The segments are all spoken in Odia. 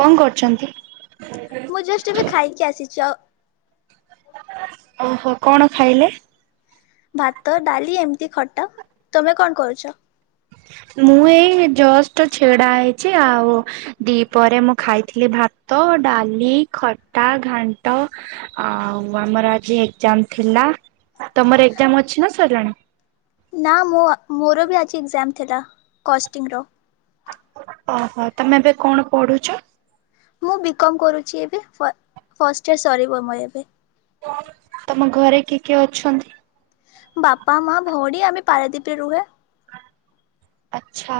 କଣ କରୁଛନ୍ତି? ମୁଁ ଜଷ୍ଟ ଏବ ଖାଇକି ଆସିଚ ଓ ହୋ କଣ ଖାଇଲେ? ଭାତ ଡାଲି ଏମିତି ଖଟା। ତମେ କଣ କରୁଛ? ମୁଁ ଏଇ ଜଷ୍ଟ ଛିଡା ହେଇଛି ଆଉ ଦି ପହରେ ମୁଁ ଖାଇଥିଲି ଭାତ ଡାଲି ଖଟା ଘାଣ୍ଟ ଆଉ ଆମର ଆଜି ଏକ୍ଜାମ ଥିଲା। ତମର ଏକ୍ଜାମ ଅଛି ନା ସରିଲାଣି? ନା ମୁଁ ମୋର ବି ଆଜି ଏକ୍ଜାମ ଥିଲା କଷ୍ଟିଂର। ଓ ହୋ ତମେ ଏବେ କଣ ପଢୁଛ। ମୁଁ ବି କମ୍ କରୁଛି ଏବେ ଫ ଫଷ୍ଟ ଇୟର ସରିବ ମୋର ଏବେ। ତମ ଘରେ କିଏ କିଏ ଅଛନ୍ତି? ବାପା ମା ଭଉଣୀ ଆମେ ପାରାଦ୍ୱୀପରେ ରୁହେ। ଆଛା।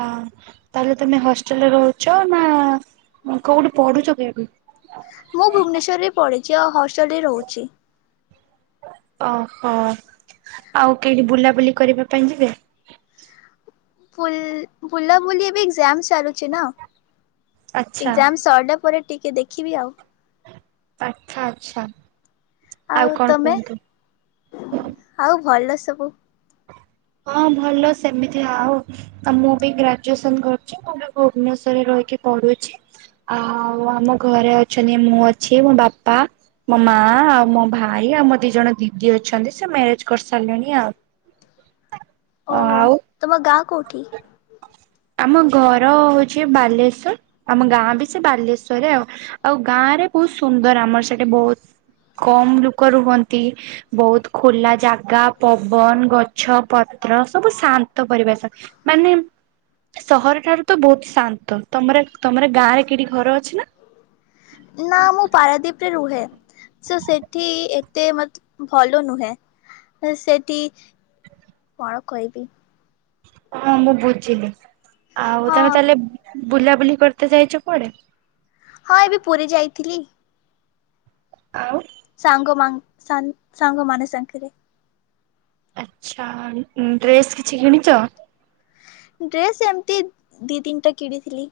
ତାହେଲେ ତମେ ହଷ୍ଟେଲ ରେ ରହୁଛ ନା କୋଉଠି ପଢୁଛ କି ଏବେ? ମୁଁ ଭୁବନେଶ୍ୱରରେ ପଡ଼ି଼ଛି ଆଉ ହଷ୍ଟେଲରେ ରହୁଛି। ଓ ହୋ ଆଉ କେଇଁଠି ବୁଲାବୁଲି କରିବା ପାଇଁ ଯିବେ? ଫୁଲ ବୁଲାବୁଲି ଏବେ ଏକ୍ଜାମ ଚାଲୁଛି ନା। ଆଚ୍ଛା ଏସ୍ଜାମ ସରିଲା ପରେ ଟିକେ ଦେଖିବି ଆଉ। ଆଚ୍ଛା ଆଛା। ଆଉ ତମେ ଆଉ ଭଲ ସବୁ। ହଁ ଭଲ ସେମିତି ଆଉ। ଆ ମୁଁ ବି ଗ୍ରାଜୁଏସନ କରୁଛି ମୁଁ ବି ଭୁବନେଶ୍ଵର ରେ ରହିକି ପଢୁଛି। ଆଉ ଆମ ଘରେ ଅଛନ୍ତି ମୁଁ ଅଛି ମୋ ବାପା ମୋ ମାଆ ଆଉ ମୋ ଭାଇ ଆଉ ମୋ ଦିଇ ଜଣ ଦିଦି ଅଛନ୍ତି ସେ ମ୍ୟାରେଜ କରିସାରିଲେଣି ଆଉ। ଓହୋ ଆଉ ତମ ଗାଁ କୋଉଠି? [inaudible] ଆମ ଘର ହୋଉଛି ବାଲେଶ୍ଵର ଆମ ଗାଁ ବି ସେ ବାଲେଶ୍ଵରରେ ଆଉ। ଆଉ ଗାଁ ରେ ବୋହୁତ ସୁନ୍ଦର ଆମର ସେଠି ବୋହୁତ କମ ଲୋକ ରୁହନ୍ତି ବୋହୁତ ଖୁଲା ଜାଗା ପବନ ଗଛ ପତ୍ର ସବୁ ଶାନ୍ତ ପରିବେଶ। ମାନେ ସହର ଠାରୁ ତ ବୋହୁତ ଶାନ୍ତ। ତମର ତମର ଗାଁ ରେ କେଠି ଘର ଅଛି ନା? ନା ମୁଁ ପାରାଦ୍ଵୀପ ରେ ରୁହେ। ସୋ ସେଠି ଏତେ ମତେ ଭଲ ନୁହେଁ ସେଠି କଣ କହିବି? ହଁ ମୁଁ ବୁଝିଲି ଆଉ ହଁ ତମେ ତାହେଲେ ବୁଲାବୁଲି କରିତେ ଯାଇଛ କୁଆଡେ? ହଁ ଏବେ ପୁରୀ ଯାଇଥିଲି। ଆଉ। ସାଙ୍ଗ ମା ସାଙ୍ଗ ମାନସଙ୍କରେ। ଆଚଛା ଡ୍ରେସ୍ କିଛି କିଣିଛ? ଡ୍ରେସ ଏମିତି ଦି ତିନିଟା କିଣିଥିଲି।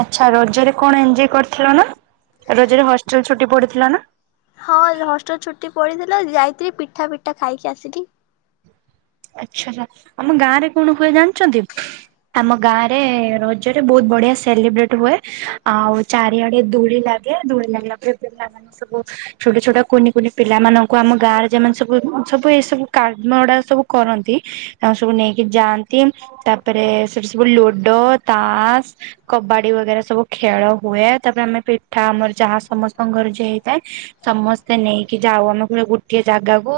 ଆଚ୍ଛା ରଜରେ କଣ ଏଞ୍ଜୟ୍ କରିଥିଲ ନା ରଜରେ ହଷ୍ଟେଲ ଛୁଟି ପଡିଥିଲା ନା? ହଁ ଲ ହଷ୍ଟେଲ ଛୁଟି ପଡିଥିଲା ଯାଇଥିଲି ପିଠା ପିଠା ଖାଇକି ଆସିଲି। ଆଚ୍ଛା ଆଛା ଆମ ଗାଁ ରେ କଣ ହୁଏ ଜାଣିଛନ୍ତି? ଆମ ଗାଁରେ ରଜରେ ବହୁତ ବଢିଆ ସେଲିବ୍ରେଟ ହୁଏ ଆଉ ଚାରିଆଡେ ଦୁଳି ଲାଗ ଆଜା ଦୋଳି ଲାଗିଲା ପରେ ପିଲା ମାନେ ସବୁ ଛୋଟ ଛୋଟ କୁନି କୁନି ପିଲା ମାନଙ୍କୁ ଆମ ଗାଁରେ ଯେମାନେ ସବୁ ସବୁ ଏ ସବୁ କାର୍ ଗୁଡା ସବୁ କରନ୍ତି। ଆମ ସବୁ ନେଇକି ଯାଆନ୍ତି ତାପରେ ସେଠି ସବୁ ଲୁଡୋ, ତାସ କବାଡି ବଗେରା ସବୁ ଖେଳ ହୁଏ ତାପରେ ଆମେ ପିଠା ଆମର ଯାହା ସମସ୍ତ ଘର ଯିଏ ହେଇଥାଏ। ସମସ୍ତେ ନେଇକି ଯାଉ ଆମେ କୋଟେ ଗୋଟିଏ ଜାଗାକୁ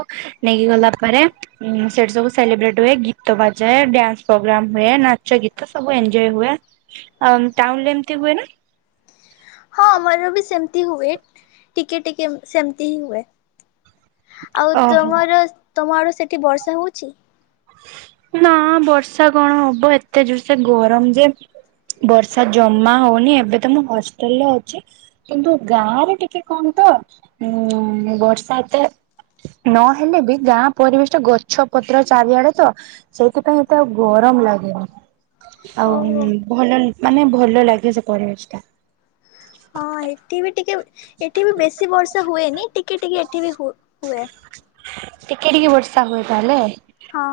ନେଇକି ଗଲା ପରେ ଉ ସେଠି ସବୁ ସେଲିବ୍ରେଟ ହୁଏ ଗୀତ ବାଜା ଡ୍ୟାନ୍ସ ପ୍ରୋଗ୍ରାମ ହୁଏ ନାଚ ଗୀତ ସବୁ ଏନଜୟ ହୁଏ। ଟାଉନ ରେ ଏମିତି ହୁଏ ନା? ହଁ ଆମର ବି ସେମତି ହୁଏ ଟିକେ ଟିକେ ସେମିତି ହିଁ ହୁଏ। ଆଉ ଓହୋ। ତମର ତମ ଆର ସେଠି ବର୍ଷା ହଉଛି? ନା ବର୍ଷା କଣ ହବ ଏତେ ଜୋର ସେ ଗରମ ଯେ ବର୍ଷା ଜମା ହଉନି ଏବେ ତମ ହଷ୍ଟେଲ ରେ ଅଛି କିନ୍ତୁ ଗାଁ ରେ ଟିକେ କଣ ତ ଉ ବର୍ଷା ତ ନହେଲେ ବି ଗାଁ ପରିବେଶ ଟ ଗଛ ପତ୍ର ଚାରିଆଡେ ତ ସେଇଥିପାଇଁ ଏତେ ଆଉ ଗରମ ଲାଗେନି ଓହୋ ଆଉଁ ଭଲଲ ମାନେ ଭଲ ଲାଗେ ସେ ପରିବେଶ ଟା। ହଁ ଏଠି ବି ଟିକେ ଏଠି ବି ବେଶୀ ବର୍ଷା ହୁଏନି ଟିକେ ଟିକେ ଏଠି ବି ହୁ ହୁଏ। ଟିକେ ଟିକେ ବର୍ଷା ହୁଏ ତାହେଲେ। ହଁ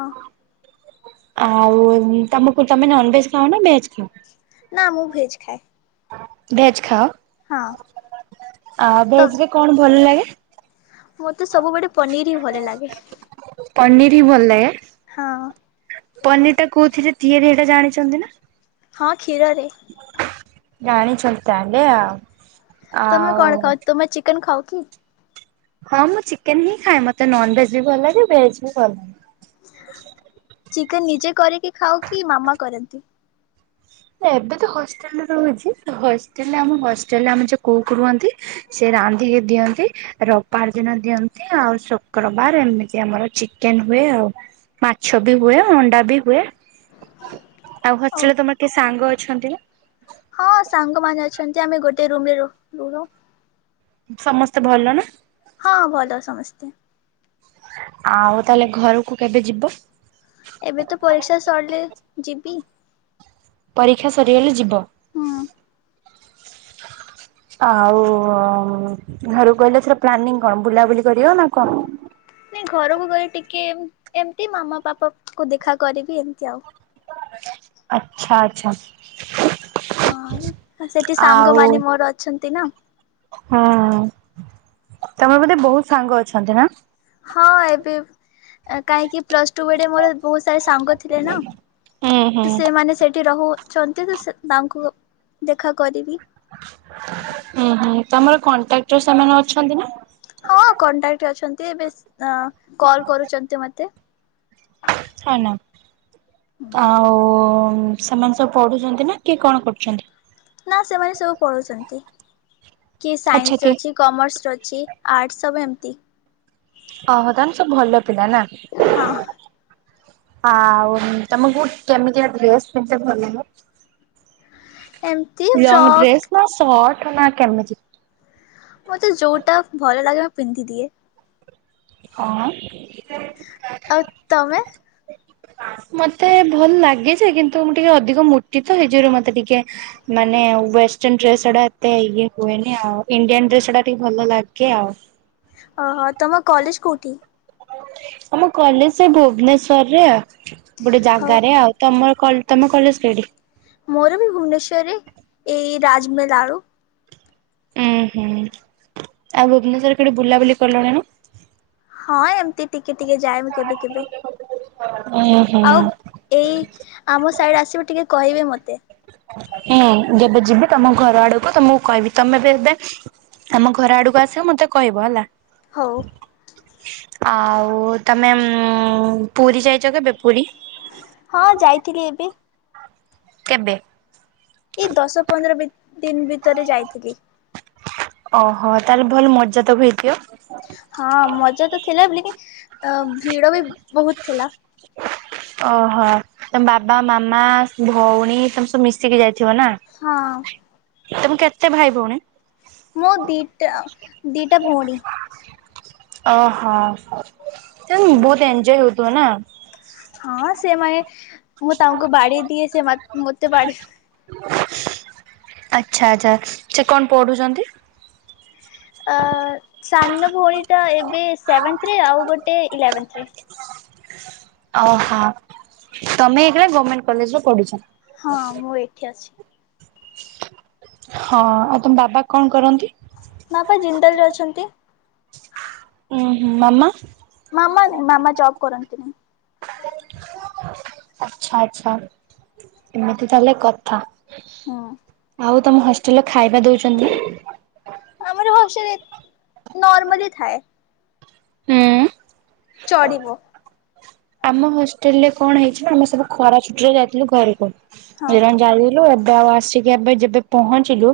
ଆଉ ତମକୁ ତମେ ନନ ଭେଜ ଖାଅ ନା ଭେଜ ଖାଅ। ନା ମୁଁ ଭେଜ ଖାଏ। ଭେଜ ଖାଅ ହଁ। ଆ ତ ଭେଜରେ କଣ ଭଲ ଲାଗେ? ମତେ ସବୁବେଳେ ପନିର ହି ଭଲ ଲାଗେ। ପନିର ହି ଭଲାଗେ। ହଁ। ପନିର ଟା କୋଉଥିରେ ତିଆରି ଏଇଟା ଜାଣିଛନ୍ତି ନା? ହଁ କ୍ଷୀରରେ। ଜାଣିଛନ୍ତି ତାହେଲେ ଆଉ। ତମେ ଆଉ କଣ ଖାଉ ତୁମେ ଚିକେନ ଖାଉ କି? ହଁ ମୁଁ ଚିକେନ ହିଁ ଖାଏ ମତେ ନନ ଭେଜ ବି ଭଲ ଲାଗେ ଭେଜ୍ ବି ଭଲ ଲାଗେ। ଚିକେନ ନିଜେ କରିକି ଖାଉ କି ମାମା କରନ୍ତି? ଏବେ ତ ହଷ୍ଟେଲରେ ରହୁଛି ତ ହଷ୍ଟେଲରେ ଆମ ହଷ୍ଟେଲରେ ଆମର ଯଉ କୋଉ ରୁହନ୍ତି ସେ ରାନ୍ଧିକି ଦିଅନ୍ତି। ରବବାର ଦିନ ଦିଅନ୍ତି ଆଉ ଶୁକ୍ରବାର ଏମିତି ଆମର ଚିକେନ ହୁଏ ଆଉ। ମାଛ ବି ହୁଏ ଅଣ୍ଡା ବି ହୁଏ। ଆଉ ହଷ୍ଟେଲରେ ତମର କିଏ ସାଙ୍ଗ ଅଛନ୍ତି ନା? ହଁ ସାଙ୍ଗମାନେ ଅଛନ୍ତି ଆମେ ଗୋଟିଏ ରୁମରେ ରହୁ ରୁ ରୋ ସମସ୍ତେ ଭଲ ନା? ହଁ ଭଲ ସମସ୍ତେ। ଆଁଉ ତାହାଲେ ଘରକୁ କେବେ ଯିବ? ଏବେ ତ ପରୀକ୍ଷା ସରିଲେ ଯିବି। ପରୀକ୍ଷା ସରିଗଲେ ଯିବ? ହଁ। ଆଉ ଉ ଉ ଉ ଘରୁକୁ ଗଲେ ଏଥର ପ୍ଲାନିଂ କଣ ବୁଲାବୁଲି କରିବ ନା କଣ? ନାଇଁ ଘରକୁ ଗଲେ ଟିକେ ଏମତି ମାମା ପାପା କୁ ଦେଖା କରିବି ଏମତି ଆଉ। ଆଚ୍ଛା ଆଚ୍ଛା। ହଁ ଆଉ ସେଠି ସାଙ୍ଗ ଆଉ ମାନେ ମୋର ଅଛନ୍ତି ନା। ହଁ ହଁ ତମର ବୋଧେ ବହୁତ ସାଙ୍ଗ ଅଛନ୍ତି ନା? ହଁ ଏବେ ବ କାହିଁକି? ପ୍ଲସ୍ ଟୁ ବେଡ଼େ ମୋର ବହୁତ ସାରା ସାଙ୍ଗ ଥିଲେ ନା ହୁଁ ହୁଁ ତ ସେମାନେ ସେଠି ରହୁ ଛନ୍ତି ତ ସେ ତାଙ୍କୁ ଦେଖା କରିବି। ହୁଁ ହୁଁ ତମର କଣ୍ଟ୍ରାକ୍ଟର ସେମାନେ ଅଛନ୍ତି ନା? ହଁ କଣ୍ଟାକ୍ଟରେ ଅଛନ୍ତି ଏବେ ଆଁ କଲ୍ କରୁଚନ୍ତି ମତେ। ହଁ ନାମ୍ ଆଉ ଉ ଉ ଉ ସେମାନେ ସବୁ ପଢୁଚନ୍ତି ନା କିଏ କଣ କରୁଚନ୍ତି? ନା ସେମାନେ ସବୁ ପଢୁଚନ୍ତି କିଏ ଆଚ୍ଛା ସାଇନ୍ସରେ କିଏ ଅଛି କମର୍ସ ରେ ଅଛି ଆର୍ଟସ୍ ସବୁ ଏମତି। ଅହ ତା ମାନେ ସବୁ ଭଲ ପିଲା ନା? ହଁ। ଆଉ ଉଁ ତମକୁ କେମିତିଆ ଡ୍ରେସ ପିନ୍ଧିତେ ଭଲ ଲାଗେ? ଏମ୍ ଲଙ୍ଗ ଡ୍ରେସ୍ ନା ସର୍ଟ ନା କେମିତି? ମତେ ଯୋଉଟା ଭଲ ଲାଗିବ ପିନ୍ଧିଦିଏ। କଣ? ଆଉ ତମେ? ମତେ ଭଲ ଲାଗେ ଯେ କିନ୍ତୁ ମୁଁ ଟିକେ ଅଧିକ ମୋଟି ତ ହେଇଜୁଗୁରୁ ମତେ ଟିକେ ମାନେ ୱେଷ୍ଟର୍ଣ ଡ୍ରେସ ଟା ଏତେ ଇଏ ହୁଏନି ଆଉ ଇଣ୍ଡିଆନ ଡ୍ରେସ ଟା ଟିକେ ଭଲ ଲାଗେ ଆଉ। ଅହ ତମ କଲେଜ କୋଉଠି? ଆମ କଲେଜ ସେ ଭୁବନେଶ୍ୱରରେ ଆ ଗୋଟେ ହଉ ଜାଗାରେ ଆଉ। ତମର କଲ ତମ କଲେଜ ରେଡ଼ି। ମୋରବୀ ଭୁବନେଶ୍ୱରରେ ଏଇ ରାଜମେଲ ଆଳୁ ଉୁଁ ହୁଁ ଆଉ ଭୁବନେଶ୍ୱରରେ କେଡ଼େ ବୁଲାବୁଲି କଲଣିଣ? ହଁ ଏମତି ଟିକେ ଟିକେ ଯାଏ ମୁଁ କେବେ କେବେ। ଓହୋ। ଆଉ ଏଇ ଆମ ସାଇଡ଼ ଆସିବ ଟିକେ କହିବେ ମତେ। ହୁଁ ଯେବେ ଯିବି ତମ ଘର ଆଡ଼କୁ ତମକୁ କହିବି। ତମେ ବି ଏବେ ଆମ ଘର ଆଡ଼କୁ ଆସିବ ମତେ କହିବ ହେଲା। ହଉ। ଆଉ ତମେ ଉଁ ପୁରୀ ଯାଇଚ କେବେ ପୁରୀ? ହଁ ଯାଇଥିଲି ଏବେ- କେବେ? ଏଇ ଦଶ ପନ୍ଦର ବି ଦିନ ଭିତରେ ଯାଇଥିଲି ଅ ହୋ ତାହେଲେ ଭଲ ମଜା ତକୁ ହେଇଥିବ ହଁ ମଜା ତ ଥିଲା ବିଲ୍କି ଭିଡ ବି ବହୁତ ଥିଲା - ଅ ହ ତମ ବାବା ମାମା ସ ଭଉଣୀ ତମେ ସବୁ ମିଶିକି ଯାଇଥିବ ନା ହଁ ତମେ କେତେ ଭାଇ ଭଉଣୀ? ମୁଁ ଦିଟା, ଦିଟା ଭଓଣୀ ଅ ହ ଦେନ୍ ବହୁତ ଏଞଜୟ ହଉଥିବ ନା ହଁ ସେମାନେ ମୁଁ ତାଙ୍କୁ ବାଡି ଦିଏ ସେ ମତେ ବାଡ଼ି ଆଚ୍ଛା ଆଛା ସେ କଣ ପଢୁଛନ୍ତି? ଅ ସାନ ଭଉଣୀଟା ଏବେ ସେଭେନ୍ଥରେ ଆଉ ଗୋଟେ ଇଲେଭେନ୍ଥରେ ଅ ହୋ ତମେ ଏଇଗା ଗଭର୍ଣମେଣ୍ଟ କଲେଜରେ ପଢୁଛ ହଁ ମୁଁ ଏଇଠି ଅଛି ହଁ ଆଉ ତମ ବାବା କଣ କରନ୍ତି? ବାବା ଜିନ୍ଦଲରେ ଅଛନ୍ତି ହୁଁ ହୁଁ ମାମା? ମାମା ନାଇଁ ମାମା ଯବ୍ କରନ୍ତିନି ଆଛା ଆଚ୍ଛା ଏମିତି ତାହେଲେ କଥା ହୁଁ ଆଉ ତମ ହଷ୍ଟେଲର ଖାଇବା ଦଉଚନ୍ତି ଆମର ହସଲ ନର୍ମାଲି ଥାଏ ହୁଁ। ଚ଼ଡିବ। ଆମ ହଷ୍ଟେଲରେ କଣ ହେଇଚି ନା ଆମେ ସବୁ ଖରା ଛୁଟିରେ ଯାଇଥିଲୁ ଘରକୁ, ହଁ ହେରା ନ ଯାଇଥିଲୁ ଅବ୍ - ତ ଆଉ ଆସିକି ଆବେ ଯେବେ ପହଞ୍ଚିଲୁ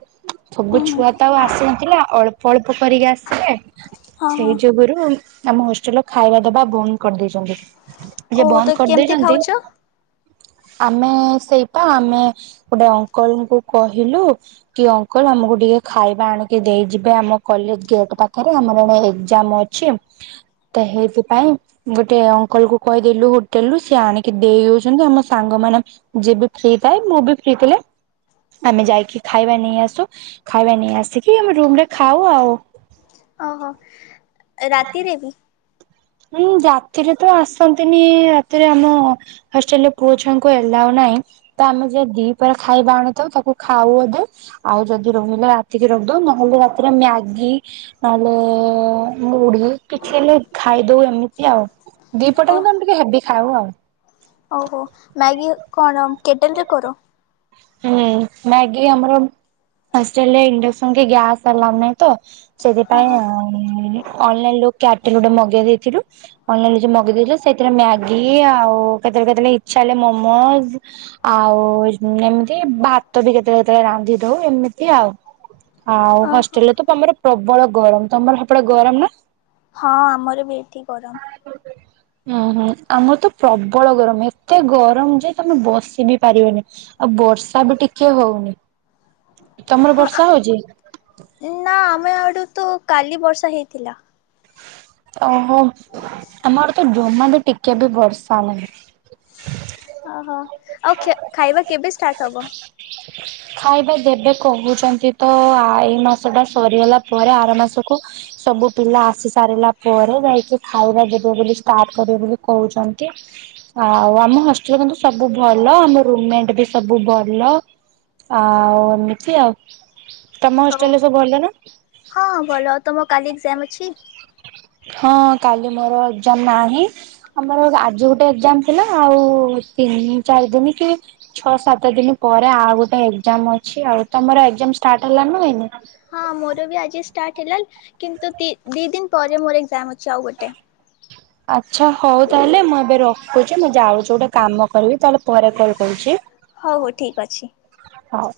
ହୁଁ ସବୁ ହୁଁ ଛୁଆ ତ ଆଉ ଆସିନଥିଲେ ଅଳ୍ପ ଅଳ୍ପ କରିକି ଆସିଲେ ହଁ ହଁ ସେଇ ଯୋଗୁରୁ ଆମ ହୋଷ୍ଟେଲର ଖାଇବା ଦବା ବନ୍ଦ କରି ଦେଇଚନ୍ତି। ଇଏ ଓହୋ ତ ବନ୍ଦ କରି କେମିତି ଦେଇଚନ୍ତି ଖାଉଛ? ଆମେ ସେଇପା ଆମେ ଗୋଟେ ଅଙ୍କଲଙ୍କୁ କହିଲୁ କି ଅଙ୍କଲ ଆମକୁ ଟିକେ ଖାଇବା ଆଣିକି ଦେଇଯିବେ ଆମ କଲେଜ ଗେଟ୍ ପାଖରେ ଆମର ଏଣେ ଏକ୍ଜାମ ଅଛି। ତ ହେଇଥି ପାଇଁ ଗୋଟେ ଅଙ୍କଲକୁ କହିଦେଲୁ ହୋଟେଲରୁ ସିଏ ଆଣିକି ଦେଇ ଦୋଉଛନ୍ତି ଆମ ସାଙ୍ଗମାନେ ଯିଏବି ଫ୍ରି ଥାଏ ମୁଁ ବି ଫ୍ରି ଥିଲେ ଆମେ ଯାଇକି ଖାଇବା ନେଇ ଆସୁ। ଖାଇବା ନେଇ ଆସିକି ଆମେ ରୁମରେ ଖାଉ ଆଉ। ଅ ହୋ ରାତିରେ ବି? ହୁଁ ରାତିରେ ତ ଆସନ୍ତିନି। ରାତିରେ ଆମ ହଷ୍ଟେଲରେ ପୁଅ ଛୁଆଙ୍କୁ ଏଲାଓ ନାଇଁ - ତ ଆମେ ଯେ ଦିପା ଖାଇବା ଆଣିଥାଉ ତାକୁ ଖାଉଅଧେ ଆଉ ଯଦି ରହିଲା ରାତିକି ରଖିଦଉ ନହେଲେ ରାତିରେ ମ୍ୟାଗି ନହଲେ ମୁଢ଼ି କିଛିନ ଖାଇଦଉ ଏମିତି ଆଉ, ଦିପଟ କିନ୍ତୁ ଆମେ ଟିକେ ହେବି ଖାଉ ଆଉ। ଅହୋ ମ୍ୟାଗି କଣ କେଟେଲରେ କର? ହୁଁ ମ୍ୟାଗି ଆମର ହଷ୍ଟେଲ ରେ ଇଣ୍ଡକ୍ସନ କି ଗ୍ୟାସ ଆଲାଅ ନାଇଁ ତ ସେଥିପାଇଁ ଓହୋ ଅନଲାଇନରୁ କ୍ୟାଟେଲ୍ ଗୋଟେ ମଗେଇ ଦେଇଥିଲୁ। ଅନଲାଇନିରେ ଯୋଉ ମଗେଇଦେଇଥୀଲୁ ସେଥିରେ ମ୍ୟାଗି ଆଉ କେତେବେଳେ କେତେବେଳେ ଇଛା ହେଲେ ମୋମୋଜ ଆଉ ଏମିତି ଭାତ ବି କେତେବେଳେ କେତେବେଳେ ରାନ୍ଧି ଦୋଉ ଏମିତି ଆଉ। ଆଉ ଓହୋ ହଷ୍ଟେଲରେ ତ ତମର ପ୍ରବଳ ଗରମ। ତମର ସେପଟେ ଗରମ ନା? ହଁ ଆମର ବି ଏଠି ଗରମ। [inaudible] ଓହୋ ଆମର ତ ପ୍ରବଳ ଗରମ ଏତେ ଗରମ ଯେ ତମେ ବସି ବି ପାରିବନି। ଆଉ ବର୍ଷା ବି ଟିକେ ହୋଉନି। ତମର ହଁ ବର୍ଷା ହୋଉଛି? ନା ଆମ ଆଡ଼ୁ ତ କାଲି ବର୍ଷା ହେଇଥିଲା। ଓହୋ ଆମ ଆଡେ ତ ଜମା ବି ଟିକେ ବି ବର୍ଷା ନାଇଁ। ଓହୋ ଆଉ ଖେ ଖାଇବା କେବେ ଷ୍ଟାର୍ଟ ହବ? ଖାଇବା ଦେବେ କହୁଛନ୍ତି ତ ଏଇ ମାସ ଟା ସରିଗଲା ପରେ ଆର ମାସକୁ। ସବୁ ପିଲା ଆସି ସାରିଲା ପରେ ଯାଇକି ଖାଇବା ଦେବେ ବୋଲି ଷ୍ଟାର୍ଟ କରିବେ ବୋଲି କହୁଛନ୍ତି। ଆଉ ଆମ ହଷ୍ଟେଲରେ କିନ୍ତୁ ସବୁ ଭଲ ଆମ ରୁମ୍ ମେଣ୍ଟ ବି ସବୁ ଭଲ। ଆଉ ଏମିତି ଆଉ। ତମ ହବ? ହୋଷ୍ଟେଲରେ ସବୁ ଭଲ ନା? ହଁ ଭଲ। ତମ କାଲି ଏକ୍ଜାମ ଅଛି? ହଁ କାଲି ମୋର ଏକ୍ଜାମ ନାହିଁ। ଆମର ଆଜି ଗୋଟେ ଏକ୍ଜାମ ଥିଲା ଆଉ ତିନି ଚାରି ଦିନ କି ଛଅ ସାତ ଦିନ ପରେ ଆଉ ଗୋଟେ ଏକ୍ଜାମ ଅଛି। ଆଉ ତମର ଏକ୍ଜାମ ଷ୍ଟାର୍ଟ ହେଲାଣି ନା ହେଇନି? ହଁ ମୋର ବି ଆଜି ଷ୍ଟାର୍ଟ ହେଲା କିନ୍ତୁ ଦି ଦି ଦିନ ପରେ ମୋର ଏକ୍ଜାମ ଅଛି ଆଉ ଗୋଟେ। ଆଚ୍ଛା ହୋଉ ତାହେଲେ ମୁଁ ଏବେ ରଖୁଛି। ମୁଁ ଯାଉଛି ଗୋଟେ କାମ କରିବି ତାହେଲେ ପରେ କଲ୍ କରୁଛି। ହୋଉ ହୋଉ ଠିକ୍ ଅଛି। ହୋଉ।